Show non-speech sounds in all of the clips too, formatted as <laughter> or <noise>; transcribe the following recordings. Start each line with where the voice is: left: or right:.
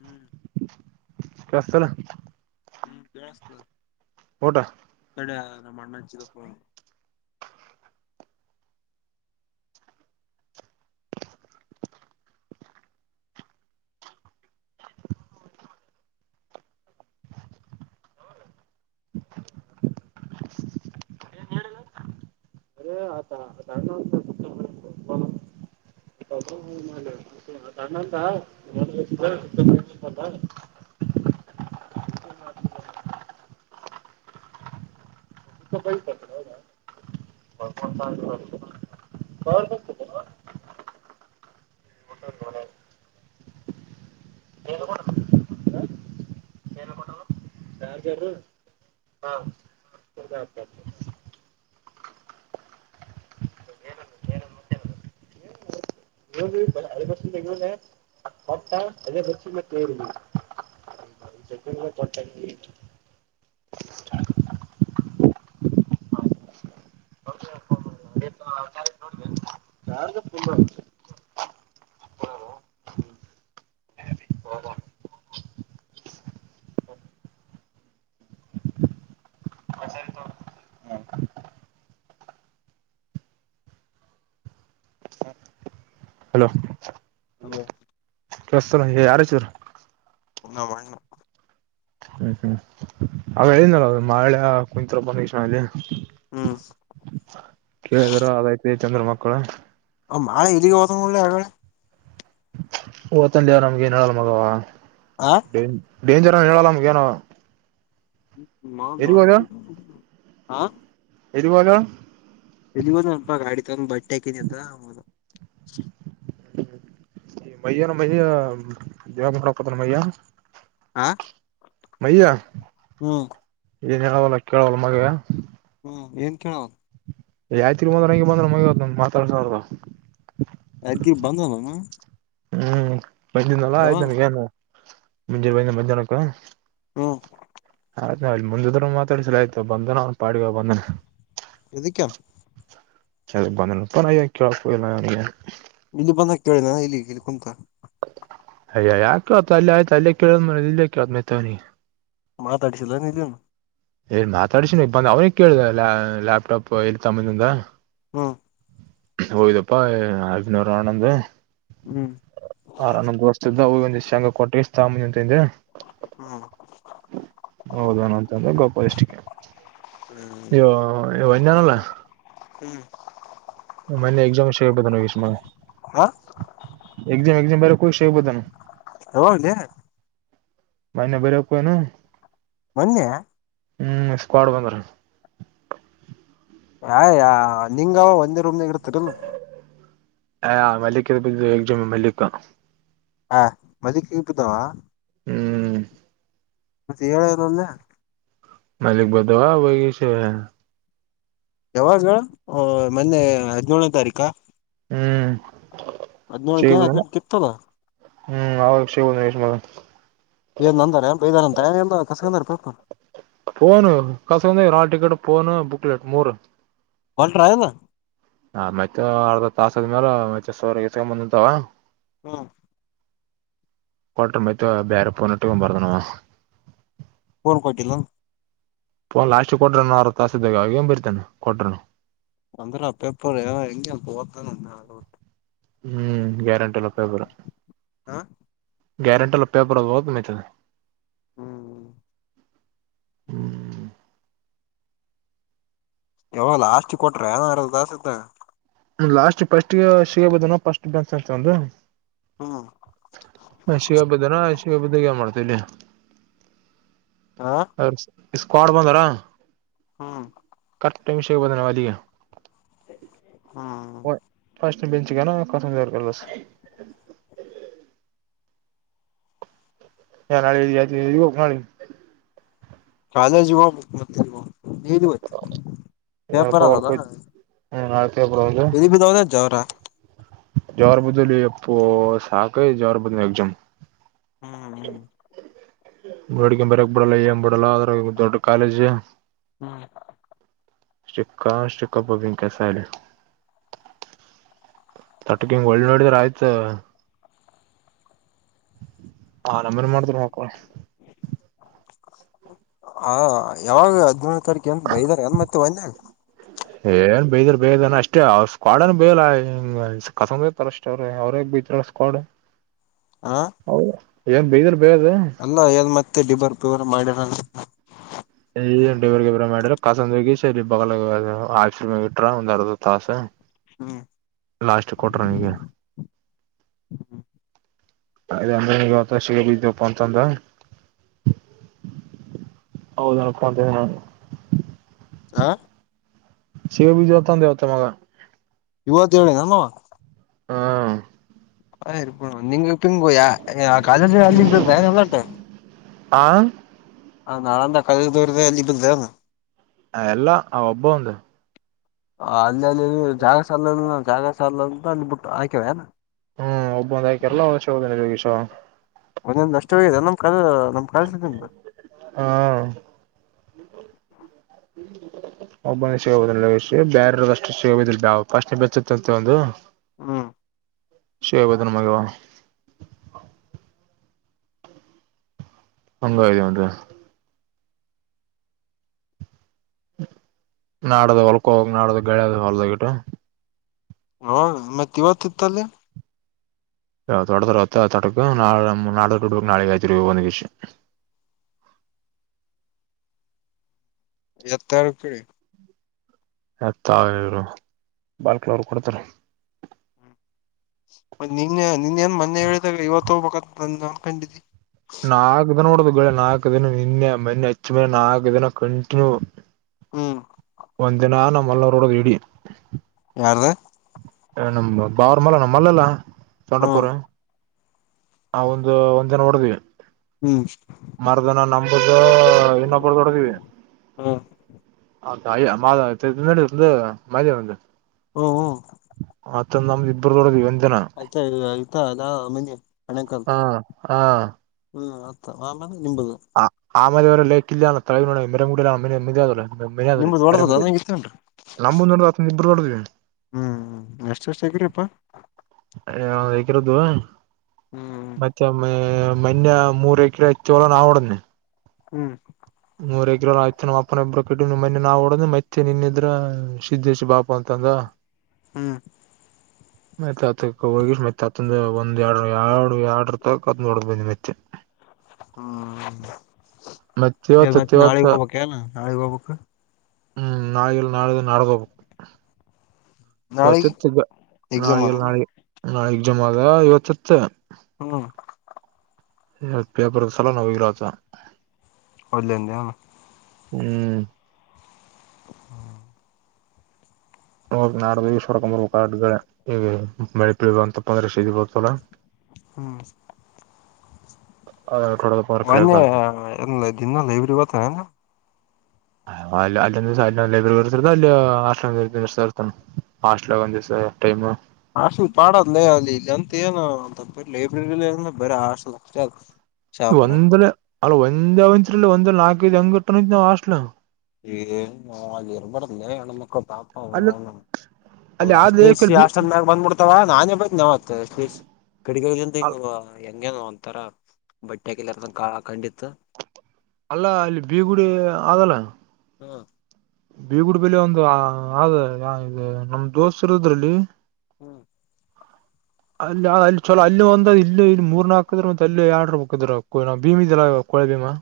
left: ಹ್ಮ್
right: ಸ್ತಲ್ಲ
left: ಹ್ಮ್ಸ್ತ
right: ಊಟಾ
left: ಎಡ ನಮ್ಮ ಅ್ಣಚಿಕ
right: ಅ ಆ ಅ ತಣ್ಣಂತ ಕೈ ಕ ಪ ತ ಒಟಡ ಯಾರ್ಾರ ಹಾ ಅದಪಕ್ಷಗಲ ಹಾ ಅೇ ಪಕ್ಷ ತರಿ ಹ ಕೊಟ್ಟ ಹಲೋ
left: ಅಬೋ
right: ಬತ ಯಾರ ಚೂರ್
left: ನ ಬ
right: ಹ್ಮ್ ಹ್ಮ್ ಅವ ಹೇಳನಲ್ಲ ಮಳೆ ಕುತ್ ಬಕ್ಷಣಲ್ಲಿ <unintelligible>
left: ಹ್ಮ್
right: ಕೇಳಿದರು ಅದೈತಿ ಚಂದ್ರ ಮಕ್ಕಳು <unintelligible>
left: ಮಳೆ ಇ ಗೋಸಲ್ಲ ಯಳ <unintelligible>
right: ಓತಂದವ ನಮ್ಗೆ ಏನ್ ಹೇಳಲ್ಲ ಮಗವ
left: ಆ
right: ಡೇಂಜರ್ ಹೇಳಲ್ಲ ನಮಗ ಏನ <unintelligible>
left: <unintelligible> ಬ ಆ
right: ಇದುಬೋಲ <unintelligible>
left: ಇಲ್ಲಿ ಒ ಅಲ್ಪ ಗಾಡಿ ತಂದ ಬಟ್ಟೆ ಹಾಕನಿ ಅಂತ ಆದು
right: ಈ ಮಯ್ಯ ನಮ್ಮ ಮಯ್ಯ ದೇವ ಹಕತ್ ನ ಮಯ್ಯ
left: ಆ
right: ಮಯಯ
left: ಹ್ಮ್
right: ಏನ್ ಹೇಳವಲ್ಲ ಕೇಳವಲ್ಲ ಮಗುವ
left: ಹಾ ಏನ್ ಕೇಳವ
right: ಯಾವ್ತಿರಿ ಬಂದ್ರ ಹಂಗೆ ಬಂದ್ರೆ ಮಗ ಮಾತಾಡ್ತಾರ್ದ
left: ಅಗ್ಗಿ ಬಂದನಾನ
right: ಹ್ಮ್ ಮೈ್ಯಿಂದಲ್ಲ ಆಯ್ತನಗ ನ್ ಮುಂಜಿರ ಮೈಿಂದ ಮಧ್ಯಾಹ್ನಕ್ಕ
left: ಹ್ಮ್
right: ಆಯ್ತ ನಾ್ ಇಲ್ಲಿ ಮುಂದಿದ್ರು ಮಾತಾಡಿಸಲ ಆಯತ ಬಂದನ ಅವ್ನ್ ಪಾಡವ ಬಂದನ
left: ಎದಕ್ಕ
right: ಅದು ಬಂದಪ ನ ಕೆಳಪ ಇಲ್ಲ
left: ಇಲ್ಲಿ ಬಂದ ಕೇಳಿನ ಇಲ್ಲಿ ಇಲ್ಲಿ ಕುಂತ
right: ಅಯ್ಯ ಯಾಕೆ ಆತು ಅಲ್ಲಿ ಆಯ್ತು ಅಲ್ಲೇ ಕೇಳ್ ಮ ಇಲ್ಲೇ ಕೇಳತ ಮತವನಿ
left: ಮಾತಾಡಿಸಿಲ್ಲ ನಿಧನು
right: ನ್ ಮಾತಾಡ್ಸಿನಿ ಬಂದ ಅವ್ನಿಗೆಗ್ ಕೇಳ್ದ ಲ್ಯಾಪ್ಟಾಪ್ ಇಲ್ ತಮ್ಮನಿಂದ
left: ಹ್ಮ್
right: ಹೋಯದಪ್ಪಾ ಐದನೂರ ಅವನಂದ
left: ಹ್ಮ್
right: ಆರ ನಸ್ತ್ದ ಒ ಶಂಗ ಕೊಟ್ಟಾಮಿ ಅಂತಂದ್ರೆ
left: ಹ್ಮ್
right: ಹೌದೇನ ಅಂತಂದ್ರೆ ಗೊಪ ಎಷ್ಟಿಕ
left: ಹ್ಮ್
right: ಅಯ್ಯೋ ಅೋ ಇಜಾನಲ್ಲ
left: ಹ್ಮ್
right: ಮ ಎಾಮ ಸ ಬ ನ ವಿಷ
left: ಹ
right: ಎ ಎಾಮ ಬ <unintelligible> ಕಷಯ ಬುದ ನ
left: ಹ
right: ಮನ ಬರವ ಕನ
left: ಮೊನ್ನೆ
right: ಹ್ಮ್ ಸ್ಕ್ವಾಡ್ ಬಂದ್ರ
left: ಯ ಯ ನಿಂಗವ ಒಂದೇ ರೂಮ್ನಾಗ ಇರ್ತರಿಲ್ <unintelligible>
right: ಹಾ ಮಲ್ಲಿಿಕ ಬ ಮಲ್ಲಿಿಕ
left: ಹ ಮದಕ್ಕೆ ಇಪುದಾವ
right: ಹ್ಮ್
left: ಮತ್ತ ಏಳರಲ್ಲ
right: ಮಲ್ಲಿಕ್ ಬದುು ಆವಾಗಿಗ ಸ
left: ಯಾವಾಗ ಮೊನ್ನೆ ಹದ್ಿನೇಳನೇ ತಾರೀಕ <unintelligible>
right: ಹ್ಮ್
left: ಹದ್ನೇಳಕ ಏನ್
right: ಸಿಬುದ
left: ಹದ್ನೆಂಟಕ ಇತ್ತಲ್ಲ
right: ಹ್ಮ್ ಅವ ಸಿಬೋುದ
left: ಅಂತ ಕಸಪ
right: ಫೋನು ಕಸಂದಗ್ಯಾರ್ ಹಾಲ್ ಟಿಕೆಟ್ ಫೋನ್ ಬುಕ್ ಲಟ್ ಮೂರು
left: ಒಲ್ಟ್ರಾಏನು
right: ಆ ಮತ್ತೆ ಅರ್ಧ ತಾಸ ಆದ್ಮೇಲೆ ಮತ್ತೆ ಸರ್ ಎಸ್ಕೊಂಡ್ ಬಂದಂತಾವ
left: ಹ್ಮ
right: ಕೊಟ್ರ ಮತ್ತ್ ಬೇರೆ ಫೋನ್ ಇಟಕೊಂಡು ಬರ್ದನ ಅವ
left: ಪೋನ್ ಕೊಟ್ಟಿಲ್ಲ
right: ಫೋನ್ ಲಾಸ್ಟ್ ಕೊಟ್ರ ಅರ್ಧ ತಾಸ್ದಾಗ ಅವಗ ಏನ್ ಬರಿತನ್ ಕೊಟ್ರನು
left: ಅಂದರ ಪೇಪರ್ ಎಂಗತಾನ ಓದತಾನ್
right: ಹ್ಮ್ ಗ್ಯಾರಂಟಿಲ್ಲ ಪಬರ
left: ಹ
right: ಗಾರಂಟ ಇಲ್ಲ ಪೇಪರ್ ಇದು
left: ಹ್ಮ್ ಹ್ಮ್
right: ಹ್ಮ್
left: ಯಾವ ಲಾಸ್ಟ್ ಕೊಟ್ರ ಇನ್ ಅರ್ಧ ತಾಸ್ ಇದ್ದ
right: ಲಾಸ್ಟ್ ಫಸ್ಟ್ ಸಿಗಬಹದನ ಫಸ್ಟ್ ಬ್ಯಾಚ್ ಅಂತ ಒಂದು
left: ಹ್ಮ್
right: ಅ ಶಗ ಹಬ್ಬದನಾ ಅಶಿಗ ಹಬ್ಬದ ಯ ಮಾಡ್ತಾರೆ ಕಡ
left: ಹಾ
right: ಸ್ಕ್ವೇಡ್ ಬಂದಾರಾ
left: ಹ್ಮ್
right: <unintelligible> ವಿಷಯ ಬಾನವಾದಗ
left: ಹ್ಮ್
right: ಫಸ್ಟ್ ಬೆಂಚ್ ಗೇನ್ ಕಸದೇವರ ಕಳ್ಸ್ ನಾ ನಾಳೆ ಎಲ್ಲಿಗೆ ಹೋಗಬೇಕ್ ನಾಳೆ
left: ಕಾಲೇಜಗ ಮುಕ್ಮತ್ಲ್ವ ನೀವತು
right: ಏನಪ್ಪ
left: ಪೇಪರ್ ಅದ
right: ಹೊಲ್ಕೋಯ್ತು ಹ್ಮ್ ನಾಳೆ
left: ಇದ ಬಿದ ಅವರ ಜ್ವರ
right: ಜಾರಿ ಬಿದ್ದೇಲಿ ಯಪ್ಪಾ ಸಾಕಗಿ ಜಾರ ಬಿದ್ನಿ ಎಜಾಮ
left: ಹ್ಮ್ ಹ್ಮ್
right: ನೋಡಕೆಂಬ ಬರಕ್ ಬರಲ್ಲ ಏನ್ ಬಿಡಲ್ಲ ಅದ್ರಾಗ ದೊಡ್ಡ ಕಾಲೇಜ್
left: ಹ್ಮ್
right: ಶಕ್ಕಾ ಶಕ್ಕಾಬಬಂಕ ಸಳ ತಟಕಿಂಗ ಗೋಳ್ಳ ನೋಡಿದರ್ ಆಯ್ತ ಹ ನಮ್ಮನ್ ಮಾಡಿದ್ರ ಹಾಕಳ
left: ಹಾ ಯಾವಾಗ ಹದಿನೆಳನೆ ತಾರೀಕು ಅಂತ ಬೈದಾರ ಅ ಮತ್ತೆ ಮನ್ಯಾಗ
right: ಏನ್ ಬೈದಾರ ಬೇದನ ಅಷ್ಟೇ ಅವ ಕವಾಡನು ಬೇಯಲ್ಲ ಕಸಮ ಬತಾರ ಅಷ್ಟ ಅವ್ರ ಅವ್ರೇ ಬೈತಾ ರ್ ಸ್ಕ್ವೇಡ್
left: ಹ
right: ಹೌದ ಏನ್ ಬಿದರ್
left: ಅಲ್ಲ ಎನ್ ಮತ್ತೆ ದೀಬಾರ್ ಪಬರ್ ಮಾಡಿರ
right: ಇಬ್ರಗ ಇಬ್ಬ್ರ ಮಾಡಿರ ಕಸಂದ ಹೋಗಿ ಸ ಬಲ ಆಫಸ ಮ ಇಟ್ರ ಒಂದ್ ಅರ್ಧ ತಾಸ
left: ಹ್ಮ್
right: ಲಾಸ್ಟ್ಗೆ ಕೊಟ್ಟಾರ ಹಿಂಗೆ ಅ ಅಂದ್ರೆಗ ಅವ ಸಿಗ ಬಿದ್ದಪ್ಪ ಅಂತಂದ ಹೌದ ಹ
left: ಆ
right: ಶಿವ ಬಿಜತಂದವತ ಮಾಗ
left: ಇವತ್ ಹೇಳೇ ನಮ್ಮ
right: ಹಾ
left: ಹ ನೀ ಇ ಯ ಕಾಲೇಜ ಎಲ್ಲಟ
right: ಆ
left: ಹ ನಾಳಂದ ಕಾಲ ದೋರದ ಅಲ್ಲಿ ಬಂದೆ
right: ಎಲ್ಲಾ ಅವ ಒಬ್ಬ ಒಂದು
left: ಆ ಅಲ್ಲಿ ಅಲ್ಲಿ ಜಾಗ ಸಲ್ಲ ಜಾಗ ಸಲ್ಲದ ಅಲ್ಲಿ ಬಿಟ್ಟು ಹಾಕ್ಯವ
right: ಹ್ಮ್ ಒಬ್ಬೊಂದ ಆ್ಕ ಎಲ್ಲ ವರ್ಷ ಹೋದನೆಗೀಷ
left: ಒಂದೊಂದು ನಷ್ಟವೇ ನಮ್ ಕ ನಮ ಕಸನ
right: ಹ್ಮ್ ಹ್ಮ್ ಒಬ್ಬಂದ ಸಿಗಬುದಿಲ್ಲ ಬೇರೆ ಅಷ್ಟು ಸಿಗಬೋದಿಲ್ಲ ಬಾವು ಪಾಶ್ನೆ ಬೆಚ್ಚುತ್ತಂತೆ ಒಂದು
left: ಹ್ಮ
right: ಶ ಬದ ಮಗುವ ಹಂಗ ಉಟ ನಾಡದ ಹೊಲ್ಕೋಗ ನಾಡದ ಗಳೆದ ಹೊಲ್ದಟು
left: ಹ ಮತ್ತ ಇವತ್ತ ಇತ್ತಲ್ಲಿ
right: ಹೊಡತಾರವ ತಟಕ ನಾಳ ನಾಡಡ್ಬೇಕು ನಾಳೆ ಆಯ್ತ್ರಿ ಒಂದ್ ವಿಷಯ
left: ಎತ್ತಾರಕ್ಕೆೇಳಿ
right: ಮತ್ಾವರು ಬಾಲ್ಕಲ ಅವರು ಕೊಡ್ತಾರ
left: ಮತ್ತ ನಿನ್ ನಿನ್ಏನ್ ಮೊನ್ನೆ ಹೇಳಿದಾಗ ಇವತ್ತು ಹೋಗ್ಬೇಕಂತ ನ ನನ್ ಕಂಡಿದ್ದಿ
right: ನಾಕಕ್ ದಿನ ನೋಡದು ಗೆ ನಾಲ್ಕು ದಿನ ನಿನ್ನೆ ಮೊನ್ನೆ ಹಚ್ಚು ಮನೆ ನಾಲ್ಕು ದಿನ ಕಂಟಿನ್ಯೂ
left: ಹ್ಮ್
right: ಒಂದಿನ ನಮ್ಮ ಮಲ್ಲೂರಡ ವಡಿ
left: ಯಾರ್ದು
right: ಹ ನ ಬಾರಮಲ್ಲ ನ ಮಲ್ಲೆಲ್ಲ ತೊೊಂಡಪೂರ
left: ಹ್ಮ್
right: ಆ ಒಂದು ಒಂದ್ ಜನ ಹೊಓಡದ್ವಿ
left: ಹ್ಮ್
right: ಮರದನ ನಂಬ್ದ ಇನ್ನೊಬ್ಬರ ತೊಡದೀವಿ
left: ಹ್ಮ್
right: ಹೌದಯ ಮಾ ಮದ ಒಂದು
left: ಹ್ಮ ಹ್ಮ
right: ಮತ್ತ ನ್ದ ಇಬ್ಬರುೊಡ ಇ
left: ಆಯ್ತಾ ಆಯ್ತಾ ಅದಾ ಮಂದೆ
right: ಹಾ ಹಾ
left: ಹ್ಮ್ ಮತ್ತ ಆಮೇಲೆ ನಿಂಬದು
right: ಆಮೇಲೆ ಅವರ ಲೇಕ ಇಲೇ ಅವನ ತಲೇ ಮಡಿ ಮರೆ ಮುಡಿಲ್ಲ
left: ನಿಮ್ದ ಹೊಡದದ ನಂಗ ಇತ್ತೇನ್ರಿ
right: ನಮುನ ನೋಡ ಇಬ್ರು ನೋಡದಿ
left: ಹ್ಮ್ ಎಷ್ಟ ವರ್ಷ್ಟ ಆಗಿರಿಪ್ಪಾ
right: ಯ ಹೇಗಿರದು
left: ಹ್ಮ್
right: ಮತ್ತೆಮ್ಮೆ ಮನ್ಯಾ ಮೂರು ಏಕರ ಹೆಚ್ಚೋಳನ ಆ ಅವಡನ್ನನೆ
left: ಹ್ಮ್
right: ಮೂರಗ್ರ ಆಯ್ ನಮ್ಮ ಅಪ್ಪನ ಇಬ್ಬ್ರ ಕಟ್ಟ ನಿಮ್ಮ ಮನೆೆ ನಾವು ಹೊಡದ ಮೈತ್ತೆ ನಿನ್ನಿದ್ರ ಸಿದಿದ್ದೇಶ್ ಬಾಪ ಅಂತಂದ
left: ಹ್ಮ್
right: <inaudible> ಮತ್ತೆ ಹತಕ್ಕೆ ಹೋಗಿ ಮತ್ತೆ ಆತಂದ ಒಂದ್ ಎರಡು ಎರಡು ಎರಡರ್ತತ್ತ ಹೊಡ ಬಿ ಮೆತ್ತೆ
left: ಹ್ಮ್
right: ಮತ್
left: ಎ
right: ಇವತ್ತತ್
left: ಮತ್ತೆ
right: ಇವತ್ತ
left: ನಾಳಿಗ್ ಹೋಗ್ಬಕ್ ನ ನಾಳಿಗ್ ಹೋಗ್ಬಕ್
right: ಹ್ಮ್ ನಾಯಿಲ್ ನಾಳೆದ ನಡಗೋಬೇಕ
left: ನಾಳಿಗೆ
right: ಇವತ್ತಿತ್ತು
left: ಎಕ್ಸಾಮ್
right: ನಾಳಿಗೆ
left: ಅದಲ್ಲ
right: ನಾಳೆ ನಾಳೆಗ್ ಜಮಾ ಅದ ಇವತ್ತಿತ್ತು
left: ಹ್ಮ್
right: ಪೇಪರ್ ಸಲ ನ ಹೋಗಿಲ್ಲದ
left: ಒಲ್ಲೇದಣ
right: ಹ್ಮ್
left: ಹ
right: ನೋ ನಾಡ್ದ ಈಶ್ವರಕಂಬರ್ ಕಾರ್ಡ್ ಇವೆ. ಬೆಳೆ ಪಿಳುವ ಅಂತಪ್ಪ ಅಂದ್ರೆ ಸದಿ ಬರ್ತಲ್ಲ
left: ಹ್ಮ್
right: ಹೊಡದಪ್ಪ ಅಂದ್ರ ಕಡಿಯಕ್
left: ಮನ್ನೆ
right: ಆಗಲ್ಲ
left: ಎ ದಿನಲ್ಲ ಇವ್ರ ಇವತ್ತಲ್ಲ
right: ಅ ಅಲ್ಲಿಂದಸ ಅ ಲೈಬ್ರರಿ ಬರ್ತರದ ಅಲ್ಲಿ ಆರ್ತಾನ ಹಾಸ್ಟ್ಲ ಒಂದಿವಸ ಟೈಮ್
left: ಹಾಸಲ್ ಪಾಡದ್ಲೇ ಅಲ್ಲಿ ಇಂತ ಏನು ಒ ಲೈಬ್ರರಿಲಿಏ ಬರ ಹಾಸಲ್ ಅ
right: ಒಂದಲ ಅಲ್ಲ ಒಂದೇ ಅವತ್ಲ್ಒಂದ ನಾಕೈಐದು ಅಂಗಟ್ಟ ನಾವ್ ಅಸ್ಟ್
left: ಈ ನ ಅಲಿಯರ ಪಡಂದನ್ನ ಪಾಪ
right: ಅಲ್ಲಿ ಅಲ್ಲಿ
left: ಅಷ್ಟ
right: ಆದ
left: ದ
right: ಬಿ
left: ಅಷ್ಟನ್ ಮ್ಯಾಗ ಬಂದ್ಬಿಡ್ತಾವ ನಾನೇ ಬೈತ್ನ ನವ <unintelligible> ಕಡಿಗಳಿಗ್ ಅಂತ ಹಿಂಗವ. ಹಿಂಗೇನೊ ಒಂತರ ಬಟ್ಟೆಕೆಲೆರ್ದಂಗ್ ಕಾಳ ಕಂಡಿತ್ತ.
right: ಅಲ್ಲ ಇಲ್ ಬೀಗುಡಿ ಆಗಲ್ಲ.
left: ಹಾ
right: ಬೀಗುಡ್ ಬೆಲೆ ಒಂದು ಅ ಇ ನಮ್ ದೋಸ್ತ್ರು ಇದ್ರಲ್ಲಿ.
left: ಹ್ಮ್
right: <unintelligible> ಅಲ್ಲ ಅಲ್ ಚಲೋ ಅಲ್ಲಿ ಒಂದ್ ಇಲ್ಲಿ ಇಲ್ಲಿ ಮೂರ್ ನಕದ್ರ ಮತ್ ಅಲ್ಲಿ ಆಡ್ರ ಬಿದ್ರ ಭೀಮಿದಲ್ಲ. ಅದಿಮ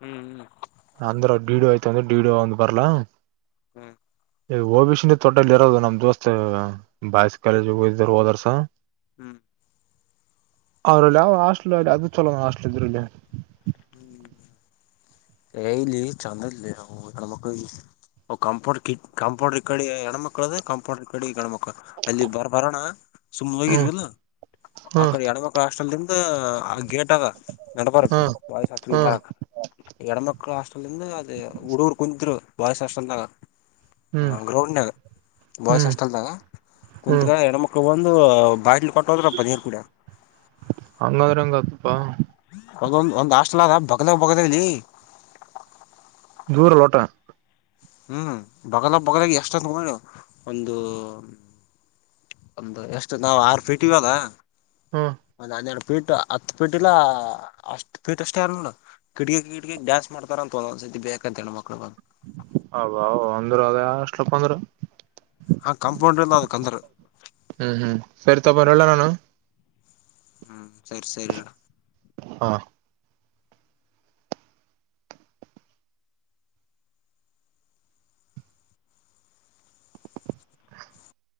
left: ಹ್ಮ್ ಹ್ಮ್
right: ಅಂದ್ರ ಡೀಡೋ ಆಯ್ತ ಅಂದ್ರೆ ಡೀಡೋ ಒಂದ್ ಬರ್ಲಾ.
left: ಹ್ಮ್
right: ಏ ಒ ಬಿ ಶಿ ನೆ ತೊಡಲ್ ಇರೋದು ನಮ್ ದೋಸ್ತ್ ಬಾಯ್ಸ್ ಕಾಲೇಜ್ ಹೋಗಿದ್ರು ಹೋದೊರ್ಷ.
left: ಹ್ಮ್
right: ಅವ್ರಲ್ ಯಾವ್ ಹಾಸ್ಟಲ್ ಅದು ಚಲೋಣ ಹಾಸ್ಟ್ಲ್ ಇದ್ರಲ್ಲಿ.
left: ಹ್ಮ್ ಏ ಇಲ್ ಚಂದಿಲ್ಲ ನಮ್ ಹೆಣ್ಮಕ್ಳಿಗೆ. ಕಂಪೌಂಡರ್ ಕಿ ಕಂಪೌಂಡರ್ ಇಕಡಿ ಹೆಣ್ಮಕ್ಕಳ್ ಅದ ಕಂಪೌಂಡರ್ ಕಡಿ ಗಣ್ಮಕ್ ಕ ಅಲ್ಲಿ ಬರ್ ಬರೋಣ ಸುಮ್ಮ್
right: ಹ್ಮ್
left: ಹೋಗಿದ್ವಲೊ ಆ
right: ಹ್ಮ್
left: ಕಡೆ ಹೆಣ್ಮಕ್ಳ ಹಾಷ್ಟೆಲಿಂ ತ್ತ ಆ ಗೇಟ್ ಆಗ ನಡ್ಬಾರಕ್
right: ಹ್ಮ್
left: ಬಾಯ್ಸ್ ಹಾಸ್ಟೆಲ್ಗ್
right: ಹ್ಮ್
left: ಬರಕ್ ಎಡ ಮಕ್ಳ ಹಾಸ್ಟಲ್ ಅಲ್ಲಿಂದ ಅದೇ ಹುಡುಗ್ರು ಕುಂತ್ರು ಬಾಯ್ಸ್ ಹಾಸ್ಟೆಲ್ದಾಗ.
right: ಹ್ಮ್
left: ಹ ಗ್ರೌಂಡ್ನಾಗ ಬಾಯ್ಸ್
right: ಹ್ಮ್
left: ಅಷ್ಟಲ್ದಾಗ
right: ಹ್ಮ್
left: ಕುಂತ್ಗ ಹೆಣ್ಮಕ್ಳು ಬಂದ್ ದು ಬಾಟ್ಲಿ ಕೊಟ್ಟ ಹೋದ್ರ ಅಪ್ಪ ನೀರ್ ಕುಡ್ಯ.
right: ಹಂಗಂದ್ರ ಹಂಗ ಆತಪಾ
left: ಅದೊಂದ್ ಒಂದ್ ಹಾಸ್ಟೆಲ್ಯಾಗ ಬಗದಾ ಬಗದ್ವಲ್ಲಿ.
right: ದೂರ್ ಲೋಟ.
left: ಹ್ಮ್ ಬಗಲ ಬಗಲಗೆ ಎಷ್ಟಂತು ಒಂದು. ಒಂದು ಎಷ್ಟು ನಾವ್ ಆರ್ ಫೀಟ್ ಇವಾಗ
right: ಹ್ಮ್
left: ಒಂದ್ ಹನ್ನೆರ್ಡ್ ಫೀಟ ಹತ್ ಪಿಟೀಲ್ಲ ಅಷ್ಟ್ ಪೀಠ ಅಷ್ಟ ಹರನ್. ಕಿಡಿಕಿ ಕಿಡಿಕ್ ಡ್ಯಾನ್ಸ್ ಮಾಡ್ತಾರ್ ಅಂತ ಒಂದ್ಸತಿ ಬೇಕಂತ ಮಕ್ಳ ಬಂದ್
right: ಅವ್ ಅವ್ ಅಂದ್ರೆ ಅದೆ ಹಾಸ್ಟೆಲಪ್ಪ ಅಂದ್ರ.
left: ಹಾ ಕಾಂಪೌಂಡ್ ಇಲ್ಲ ಅದಕಂದ್ರ
right: ಹ್ಮ್ ಹ್ಮ್ ಸರಿ ತಪ ಬರೋಲ್ಲ ನಾನು.
left: ಹ್ಮ್ ಸರ್ ಸರಿ ಇಡು.
right: ಹಾ